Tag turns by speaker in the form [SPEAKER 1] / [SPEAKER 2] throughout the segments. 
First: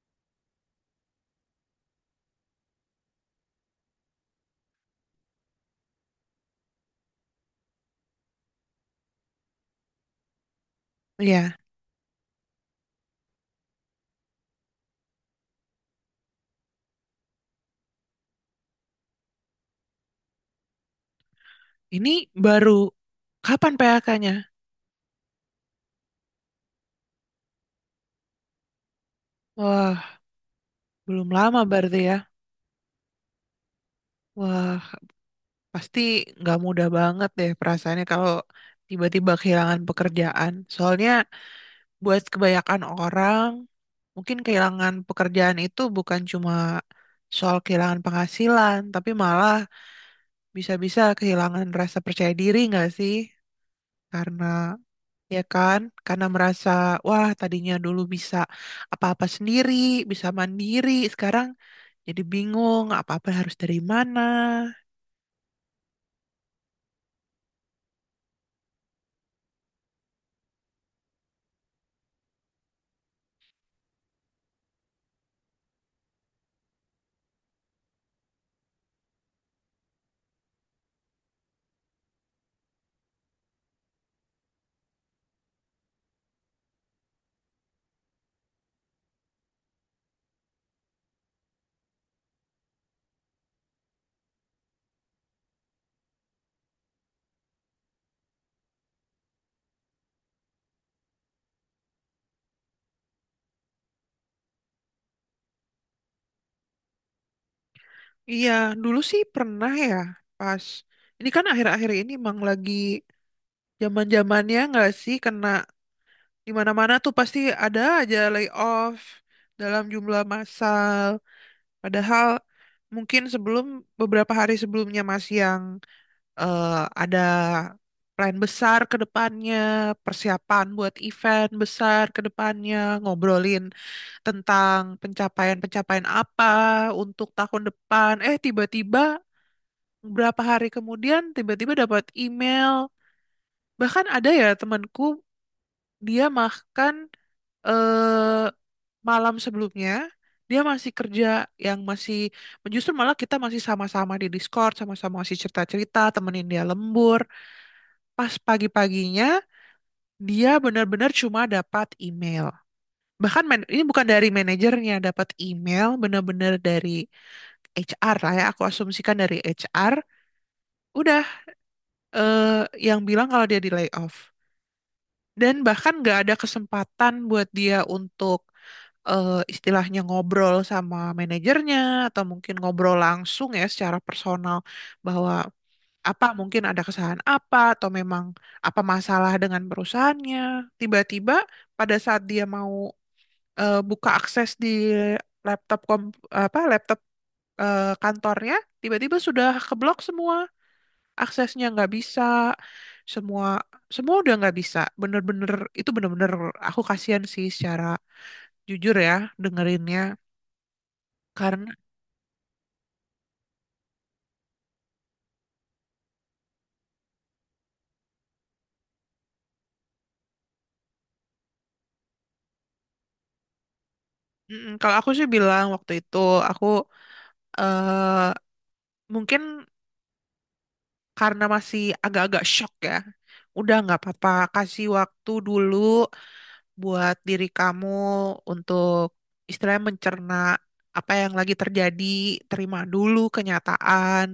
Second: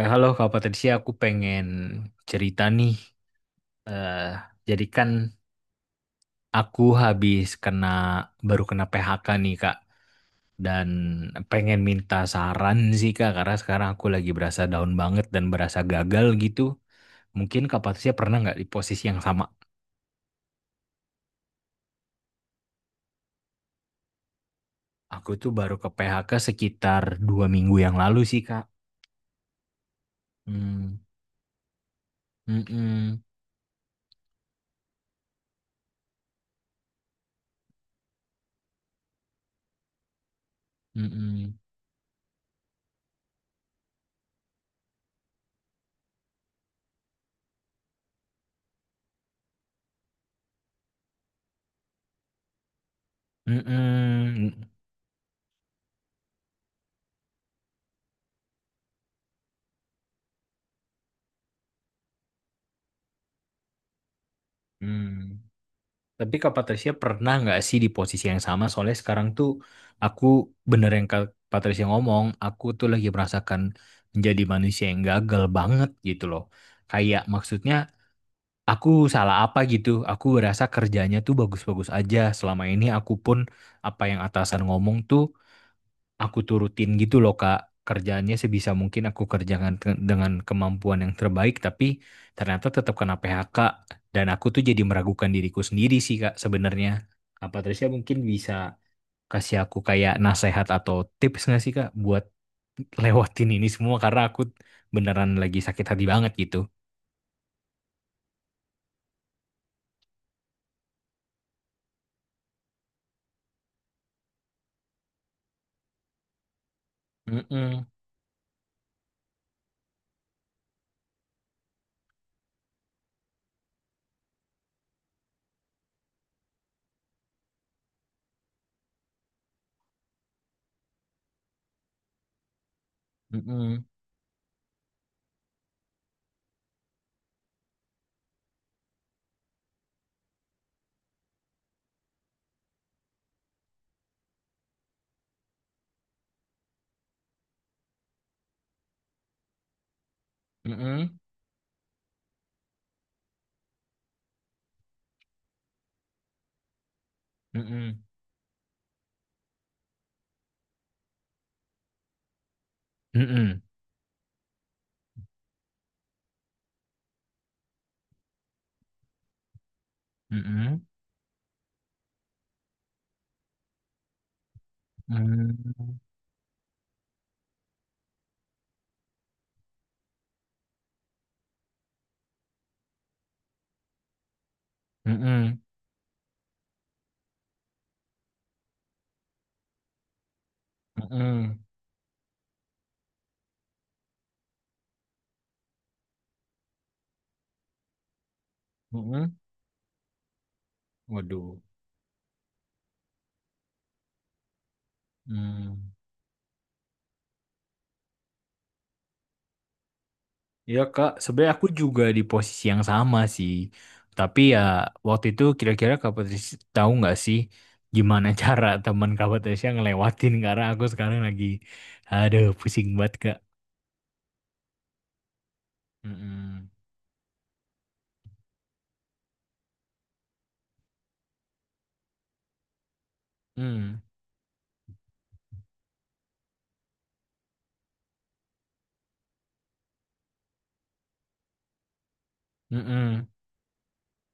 [SPEAKER 1] Halo Kak Patricia, aku pengen cerita nih. Eh, jadi kan aku habis baru kena PHK nih Kak, dan
[SPEAKER 2] Iya,
[SPEAKER 1] pengen minta saran sih Kak, karena sekarang aku lagi berasa down banget dan berasa gagal gitu. Mungkin Kak Patricia pernah nggak di posisi yang sama?
[SPEAKER 2] ini baru kapan PHK-nya?
[SPEAKER 1] Aku tuh baru ke PHK sekitar 2 minggu yang lalu sih Kak.
[SPEAKER 2] Wah,
[SPEAKER 1] Hmm,
[SPEAKER 2] belum lama berarti ya.
[SPEAKER 1] mm-mm,
[SPEAKER 2] Wah, pasti nggak mudah banget deh perasaannya kalau tiba-tiba kehilangan pekerjaan. Soalnya
[SPEAKER 1] mm-mm,
[SPEAKER 2] buat kebanyakan orang, mungkin kehilangan pekerjaan itu bukan cuma soal kehilangan penghasilan, tapi malah bisa-bisa kehilangan rasa percaya diri nggak sih? Karena
[SPEAKER 1] mm-mm,
[SPEAKER 2] ya kan? Karena merasa, wah tadinya dulu bisa apa-apa sendiri, bisa mandiri, sekarang jadi bingung apa-apa harus dari mana.
[SPEAKER 1] mm-mm. Tapi Kak Patricia pernah nggak sih di posisi yang sama? Soalnya sekarang tuh aku bener yang Kak Patricia ngomong, aku tuh lagi merasakan menjadi manusia yang gagal banget gitu loh. Kayak maksudnya aku salah apa gitu. Aku ngerasa kerjanya tuh bagus-bagus aja. Selama ini aku pun apa yang atasan ngomong tuh aku turutin gitu loh Kak. Kerjaannya sebisa mungkin aku kerjakan dengan kemampuan yang terbaik, tapi ternyata tetap kena PHK dan aku tuh jadi meragukan diriku sendiri sih Kak sebenarnya. Kak Patricia mungkin bisa kasih aku kayak nasihat atau tips nggak sih Kak buat lewatin ini semua karena aku beneran lagi sakit hati banget gitu.
[SPEAKER 2] Iya, dulu sih pernah ya, pas. Ini kan akhir-akhir ini emang lagi zaman-zamannya nggak sih kena di mana-mana tuh pasti ada
[SPEAKER 1] Mm-mm,
[SPEAKER 2] aja layoff dalam jumlah massal. Padahal mungkin sebelum beberapa hari sebelumnya masih yang eh, ada plan besar ke depannya, persiapan buat event besar ke depannya, ngobrolin
[SPEAKER 1] mm-mm,
[SPEAKER 2] tentang pencapaian-pencapaian apa untuk tahun depan. Tiba-tiba berapa hari kemudian tiba-tiba dapat email. Bahkan ada ya temanku, dia makan eh, malam sebelumnya. Dia masih
[SPEAKER 1] mm-mm,
[SPEAKER 2] kerja, yang masih, justru malah kita masih sama-sama di Discord, sama-sama masih cerita-cerita, temenin dia lembur.
[SPEAKER 1] mm-mm,
[SPEAKER 2] Pas pagi-paginya dia benar-benar cuma dapat email. Bahkan
[SPEAKER 1] mm-mm,
[SPEAKER 2] ini bukan dari manajernya, dapat email benar-benar dari HR lah ya. Aku asumsikan dari HR.
[SPEAKER 1] mm-mm,
[SPEAKER 2] Udah eh, yang bilang kalau dia di layoff. Dan bahkan
[SPEAKER 1] mm-mm,
[SPEAKER 2] nggak ada kesempatan buat dia untuk istilahnya ngobrol sama manajernya atau mungkin ngobrol langsung ya secara personal bahwa
[SPEAKER 1] mm-mm,
[SPEAKER 2] apa mungkin ada kesalahan apa atau memang apa masalah dengan perusahaannya. Tiba-tiba
[SPEAKER 1] mm-mm,
[SPEAKER 2] pada saat dia mau buka akses di laptop kom apa laptop kantornya, tiba-tiba
[SPEAKER 1] mm-mm.
[SPEAKER 2] sudah keblok semua,
[SPEAKER 1] Waduh.
[SPEAKER 2] aksesnya nggak bisa. Semua, semua udah nggak bisa, bener-bener. Itu
[SPEAKER 1] Hmm.
[SPEAKER 2] bener-bener, aku kasihan sih secara jujur ya dengerinnya,
[SPEAKER 1] Ya Kak, sebenarnya aku
[SPEAKER 2] karena...
[SPEAKER 1] juga di posisi yang sama sih. Tapi ya waktu itu kira-kira Kak Patricia tahu nggak sih gimana cara teman Kak Patricia ngelewatin karena aku sekarang lagi aduh pusing banget Kak.
[SPEAKER 2] Kalau aku sih bilang waktu itu aku
[SPEAKER 1] Mm-mm.
[SPEAKER 2] eh mungkin karena masih agak-agak shock ya, udah nggak
[SPEAKER 1] Mm.
[SPEAKER 2] apa-apa, kasih waktu dulu buat diri kamu untuk istilahnya mencerna apa yang lagi terjadi, terima dulu
[SPEAKER 1] Mm-mm.
[SPEAKER 2] kenyataan,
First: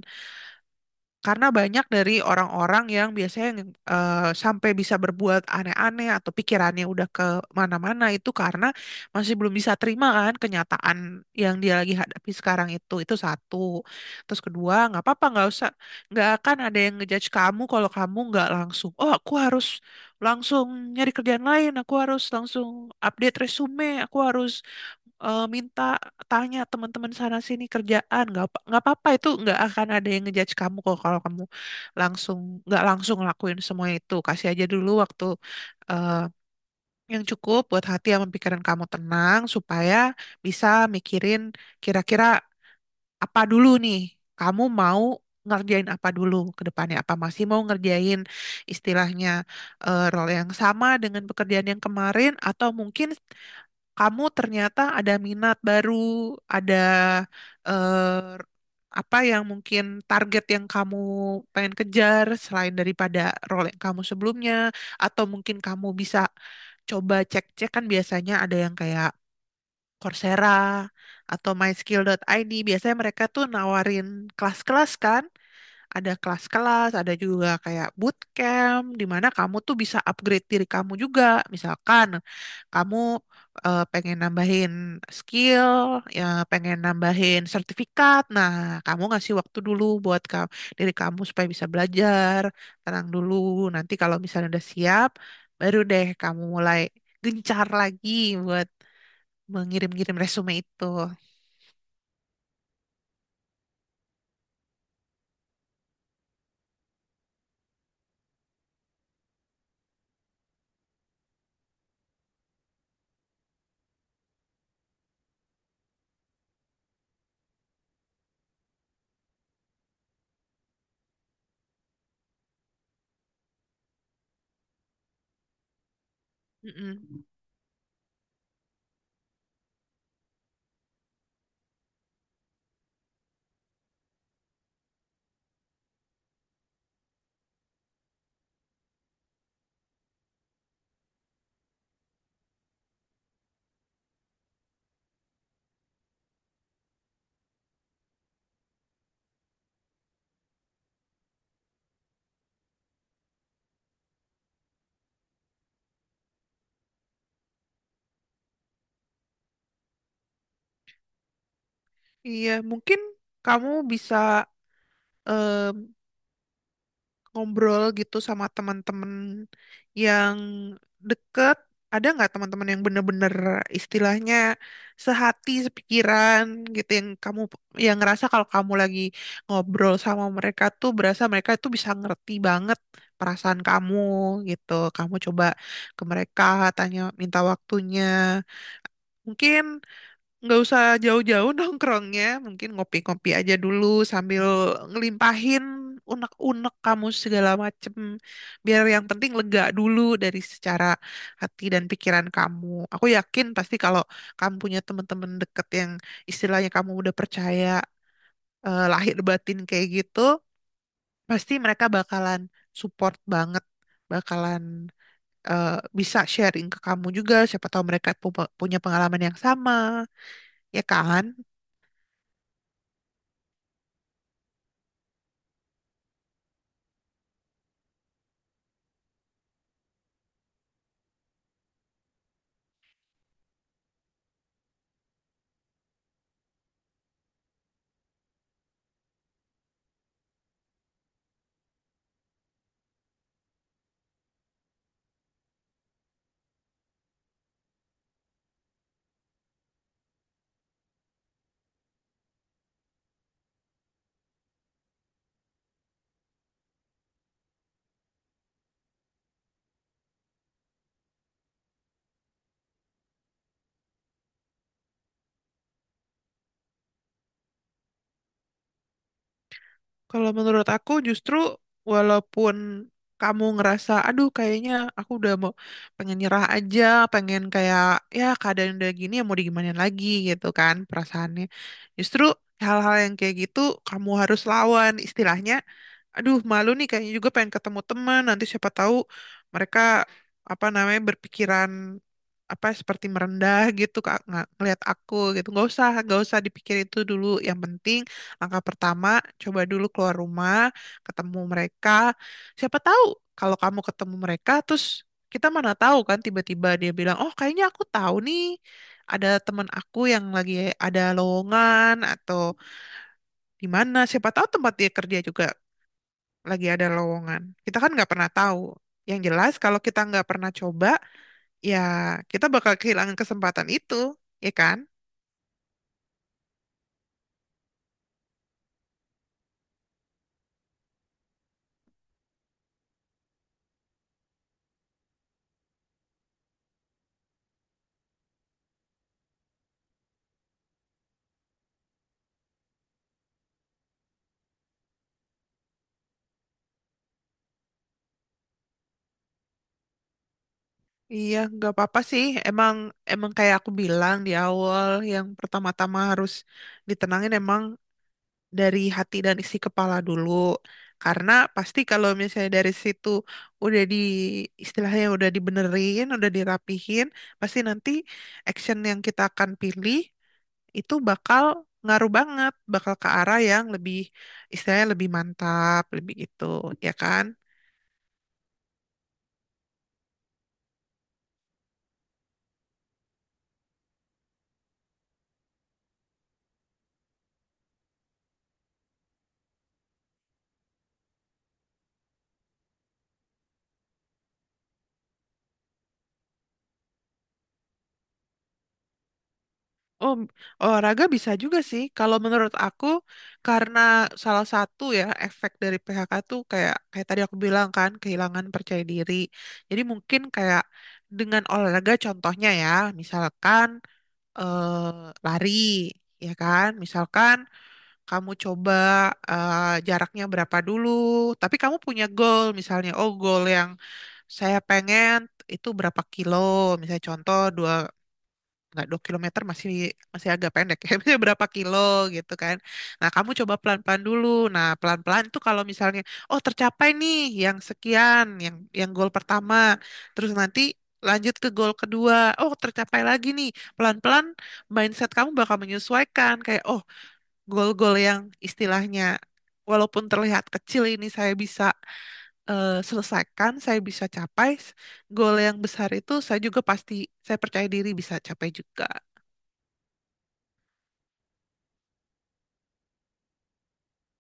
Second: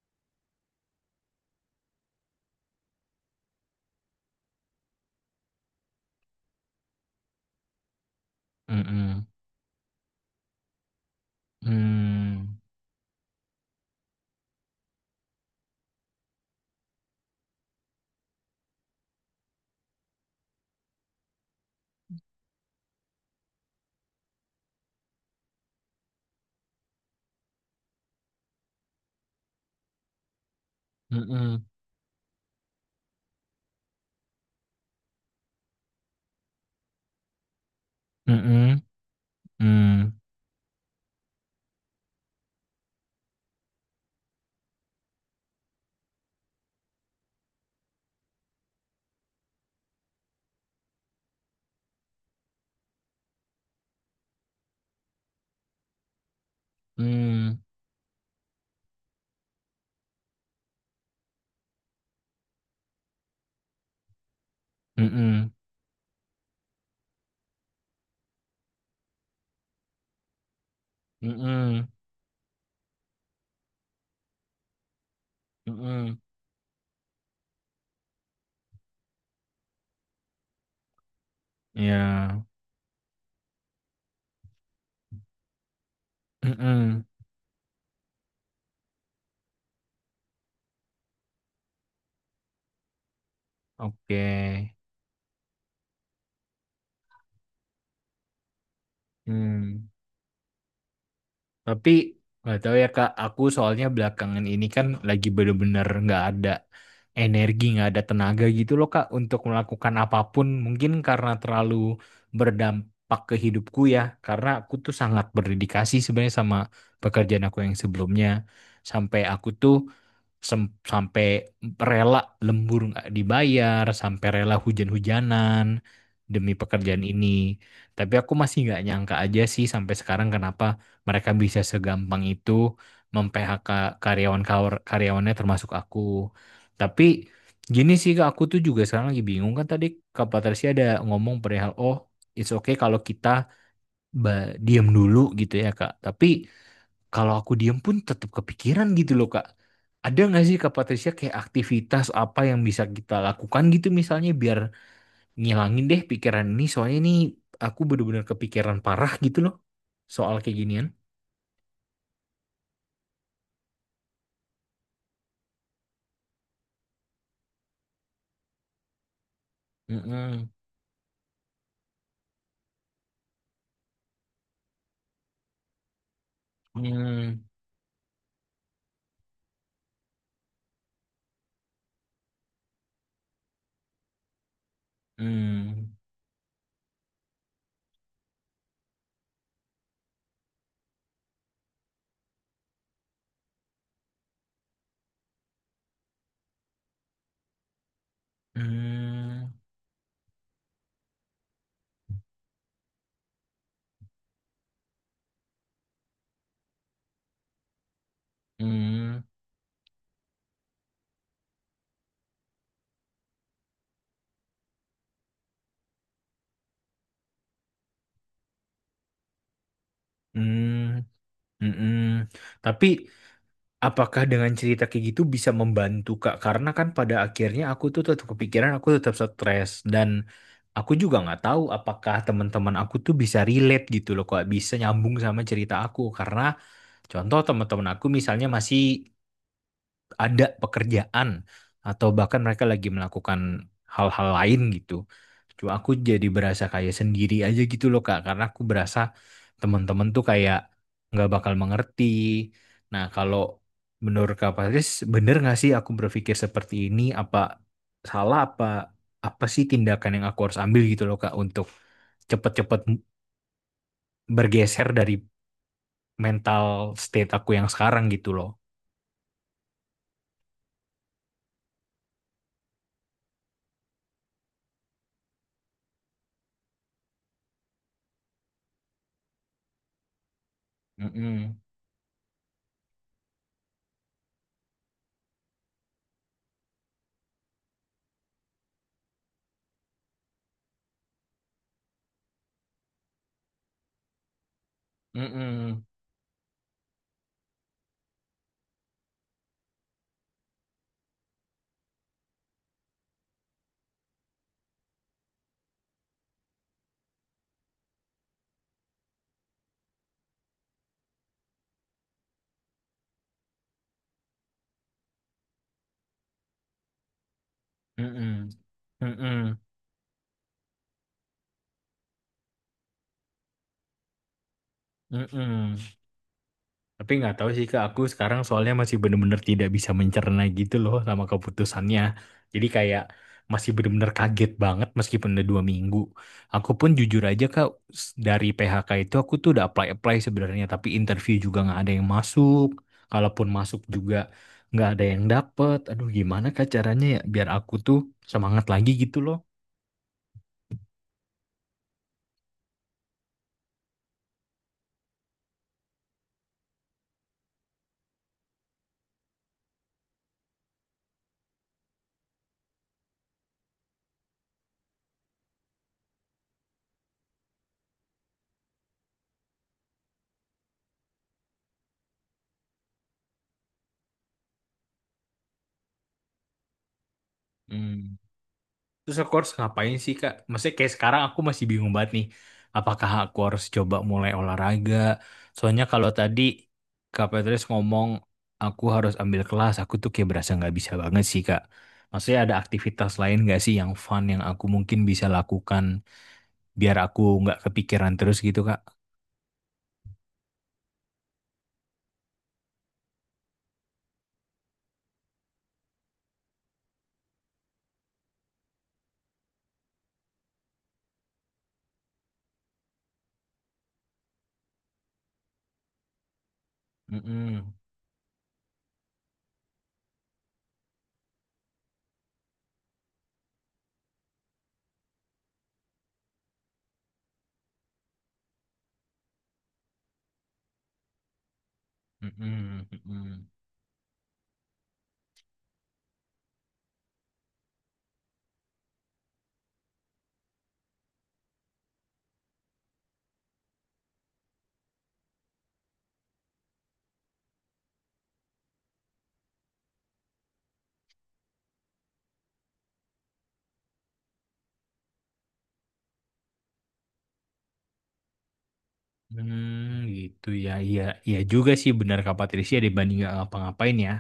[SPEAKER 2] karena banyak dari orang-orang yang biasanya yang, sampai bisa berbuat aneh-aneh atau pikirannya udah ke mana-mana itu karena
[SPEAKER 1] Mm-mm.
[SPEAKER 2] masih belum bisa terima kan kenyataan yang dia lagi hadapi
[SPEAKER 1] Mm.
[SPEAKER 2] sekarang itu. Itu satu. Terus kedua, nggak apa-apa, nggak usah, nggak akan ada yang ngejudge kamu kalau kamu nggak langsung, oh aku harus langsung nyari kerjaan lain, aku harus langsung update resume, aku harus minta tanya teman-teman sana sini kerjaan nggak apa-apa. Itu nggak akan ada yang ngejudge kamu kok kalau kamu
[SPEAKER 1] Mm-mm.
[SPEAKER 2] langsung nggak langsung lakuin semua itu. Kasih aja dulu waktu eh, yang cukup buat hati sama pikiran
[SPEAKER 1] Mm-mm.
[SPEAKER 2] kamu tenang supaya
[SPEAKER 1] Mm.
[SPEAKER 2] bisa mikirin kira-kira apa dulu nih kamu mau ngerjain apa dulu ke depannya, apa masih mau ngerjain istilahnya role yang sama dengan pekerjaan yang kemarin, atau mungkin kamu ternyata ada minat baru, ada
[SPEAKER 1] Mm.
[SPEAKER 2] eh, apa yang mungkin target yang kamu pengen kejar selain daripada role yang kamu sebelumnya, atau
[SPEAKER 1] Mm-mm.
[SPEAKER 2] mungkin kamu bisa coba cek-cek kan biasanya ada yang kayak Coursera atau
[SPEAKER 1] Mm-mm.
[SPEAKER 2] myskill.id. Biasanya mereka tuh nawarin kelas-kelas kan, ada
[SPEAKER 1] Mm-mm.
[SPEAKER 2] kelas-kelas, ada juga kayak bootcamp di mana kamu tuh bisa upgrade diri kamu juga. Misalkan
[SPEAKER 1] Ya.
[SPEAKER 2] kamu pengen nambahin skill, ya pengen
[SPEAKER 1] Mm-mm.
[SPEAKER 2] nambahin sertifikat. Nah, kamu ngasih waktu dulu buat kamu, diri kamu supaya bisa belajar, tenang dulu. Nanti kalau
[SPEAKER 1] Oke.
[SPEAKER 2] misalnya udah siap, baru deh kamu mulai gencar lagi buat
[SPEAKER 1] Hmm.
[SPEAKER 2] mengirim-ngirim resume itu.
[SPEAKER 1] Tapi nggak tahu ya Kak, aku soalnya belakangan ini kan lagi bener-bener nggak ada energi, nggak ada tenaga gitu loh Kak untuk melakukan apapun. Mungkin karena terlalu berdampak ke hidupku ya, karena aku tuh sangat berdedikasi sebenarnya sama pekerjaan aku yang sebelumnya. Sampai aku tuh sampai rela lembur nggak dibayar, sampai rela hujan-hujanan demi pekerjaan
[SPEAKER 2] Mm-mm.
[SPEAKER 1] ini. Tapi aku masih nggak nyangka aja sih sampai sekarang kenapa mereka bisa segampang itu mem-PHK karyawan karyawannya termasuk aku. Tapi gini sih Kak, aku tuh juga sekarang lagi bingung kan tadi Kak Patricia ada ngomong perihal oh it's okay kalau kita diem dulu gitu ya Kak. Tapi kalau aku diem pun tetap kepikiran gitu loh Kak. Ada nggak sih Kak Patricia kayak aktivitas apa yang bisa kita lakukan gitu misalnya biar ngilangin deh pikiran ini soalnya ini aku bener-bener kepikiran parah gitu loh soal kayak ginian.
[SPEAKER 2] Iya, mungkin kamu bisa em, ngobrol gitu sama teman-teman yang
[SPEAKER 1] Mm-mm.
[SPEAKER 2] deket? Ada nggak teman-teman yang bener-bener istilahnya sehati, sepikiran gitu, yang kamu,
[SPEAKER 1] Mm.
[SPEAKER 2] yang ngerasa kalau kamu lagi ngobrol sama mereka tuh berasa mereka tuh bisa ngerti banget perasaan kamu gitu. Kamu coba
[SPEAKER 1] Mm.
[SPEAKER 2] ke mereka tanya minta waktunya. Mungkin nggak usah jauh-jauh nongkrongnya, mungkin ngopi-ngopi aja dulu sambil ngelimpahin unek-unek kamu segala macem. Biar yang penting
[SPEAKER 1] Mm.
[SPEAKER 2] lega dulu dari secara hati dan pikiran kamu. Aku yakin pasti kalau kamu punya teman-teman deket yang istilahnya kamu udah percaya lahir
[SPEAKER 1] Mm.
[SPEAKER 2] batin kayak gitu, pasti mereka bakalan support banget, bakalan eh, bisa sharing ke kamu juga. Siapa tahu mereka punya pengalaman yang sama, ya
[SPEAKER 1] Mm.
[SPEAKER 2] kan?
[SPEAKER 1] Mm-mm. Tapi apakah dengan cerita kayak gitu bisa membantu Kak? Karena kan pada akhirnya aku tuh tetap kepikiran, aku tetap stres dan aku juga nggak tahu apakah teman-teman aku tuh bisa relate gitu loh, kok bisa nyambung sama cerita aku. Karena contoh teman-teman aku misalnya masih ada pekerjaan atau bahkan mereka lagi melakukan hal-hal lain gitu. Cuma aku jadi berasa kayak sendiri aja gitu loh Kak, karena aku berasa teman-teman tuh kayak nggak bakal mengerti. Nah, kalau menurut Kak Paris, bener nggak sih aku berpikir seperti ini? Apa salah apa apa sih tindakan yang aku harus ambil gitu loh Kak untuk cepet-cepet bergeser dari mental state aku yang sekarang gitu loh.
[SPEAKER 2] Kalau menurut aku, justru walaupun kamu ngerasa aduh kayaknya aku udah mau pengen nyerah aja, pengen kayak ya keadaan udah gini ya mau digimanain lagi gitu kan perasaannya.
[SPEAKER 1] Mm-mm.
[SPEAKER 2] Justru hal-hal yang kayak gitu kamu harus lawan istilahnya. Aduh malu nih kayaknya juga pengen ketemu teman, nanti siapa tahu mereka apa namanya berpikiran apa seperti merendah gitu kak nggak ngelihat aku gitu. nggak
[SPEAKER 1] Mm-mm.
[SPEAKER 2] usah nggak usah dipikir itu dulu, yang penting langkah pertama, coba dulu keluar rumah, ketemu mereka. Siapa tahu kalau kamu ketemu mereka, terus kita mana tahu kan tiba-tiba dia bilang, oh kayaknya aku tahu nih ada teman aku yang lagi ada lowongan atau di mana. Siapa tahu tempat dia kerja juga lagi ada lowongan. Kita kan nggak pernah
[SPEAKER 1] Mm-mm.
[SPEAKER 2] tahu. Yang jelas
[SPEAKER 1] Mm-mm.
[SPEAKER 2] kalau kita nggak pernah coba, ya kita bakal kehilangan kesempatan itu, ya kan?
[SPEAKER 1] Mm-mm. Tapi nggak tahu sih Kak, aku sekarang soalnya masih bener-bener tidak bisa mencerna gitu loh sama keputusannya. Jadi kayak masih bener-bener kaget banget meskipun udah 2 minggu. Aku pun jujur aja Kak, dari PHK itu aku tuh udah apply-apply sebenarnya, tapi interview juga nggak ada yang masuk. Kalaupun masuk juga nggak ada yang dapet. Aduh gimana Kak caranya ya biar aku tuh semangat lagi gitu
[SPEAKER 2] Iya, nggak apa-apa sih. Emang emang kayak aku bilang di awal, yang pertama-tama harus ditenangin emang dari hati dan isi kepala dulu. Karena pasti kalau misalnya dari situ udah di istilahnya udah dibenerin, udah dirapihin, pasti nanti action yang kita akan pilih itu bakal ngaruh banget, bakal ke arah yang lebih istilahnya lebih mantap, lebih itu, ya kan?
[SPEAKER 1] loh. Terus aku harus ngapain sih Kak? Maksudnya kayak sekarang aku masih bingung banget nih. Apakah aku harus coba mulai olahraga? Soalnya kalau tadi Kak Petrus ngomong aku harus ambil kelas, aku tuh kayak berasa nggak bisa banget sih Kak. Maksudnya ada aktivitas lain nggak sih yang fun yang aku mungkin bisa lakukan biar aku nggak kepikiran terus gitu Kak?
[SPEAKER 2] Oh, olahraga bisa juga sih. Kalau menurut aku, karena salah satu ya efek dari PHK tuh kayak kayak tadi aku bilang kan kehilangan percaya diri. Jadi mungkin kayak dengan olahraga contohnya ya, misalkan lari, ya kan? Misalkan
[SPEAKER 1] Mm-mm.
[SPEAKER 2] kamu coba eh, jaraknya berapa dulu, tapi kamu punya goal misalnya, oh goal yang saya pengen itu berapa kilo, misalnya contoh dua, nggak, 2 kilometer masih masih agak pendek ya. Maksudnya berapa kilo gitu kan.
[SPEAKER 1] Mm-mm.
[SPEAKER 2] Nah kamu
[SPEAKER 1] Mm-mm.
[SPEAKER 2] coba pelan-pelan dulu. Nah pelan-pelan tuh kalau misalnya oh tercapai nih yang sekian, yang goal pertama, terus nanti lanjut ke goal kedua, oh tercapai lagi nih, pelan-pelan mindset kamu bakal menyesuaikan kayak oh goal-goal yang istilahnya walaupun terlihat kecil ini saya bisa selesaikan, saya bisa capai goal yang besar itu, saya juga pasti, saya percaya diri bisa capai juga.
[SPEAKER 1] Hmm, gitu ya, iya, iya juga sih benar Kak Patricia dibanding nggak ngapa-ngapain ya.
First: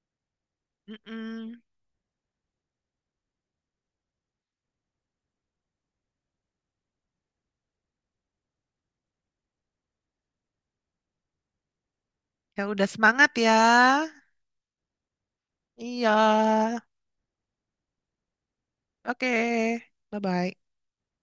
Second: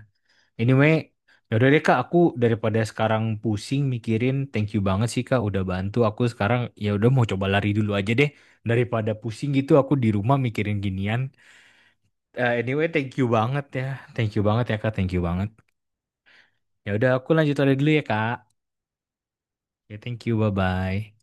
[SPEAKER 1] Anyway,
[SPEAKER 2] Mm-mm.
[SPEAKER 1] yaudah deh Kak, aku daripada sekarang pusing mikirin, thank you banget sih Kak udah bantu aku sekarang. Ya udah mau coba lari dulu aja deh daripada pusing gitu aku di rumah mikirin ginian.
[SPEAKER 2] Ya udah
[SPEAKER 1] Anyway, thank you
[SPEAKER 2] semangat ya.
[SPEAKER 1] banget ya. Thank you banget ya Kak, thank you banget.
[SPEAKER 2] Iya.
[SPEAKER 1] Ya udah aku lanjut lari dulu ya Kak.
[SPEAKER 2] Oke.
[SPEAKER 1] Ya thank you,
[SPEAKER 2] Bye-bye.
[SPEAKER 1] bye-bye.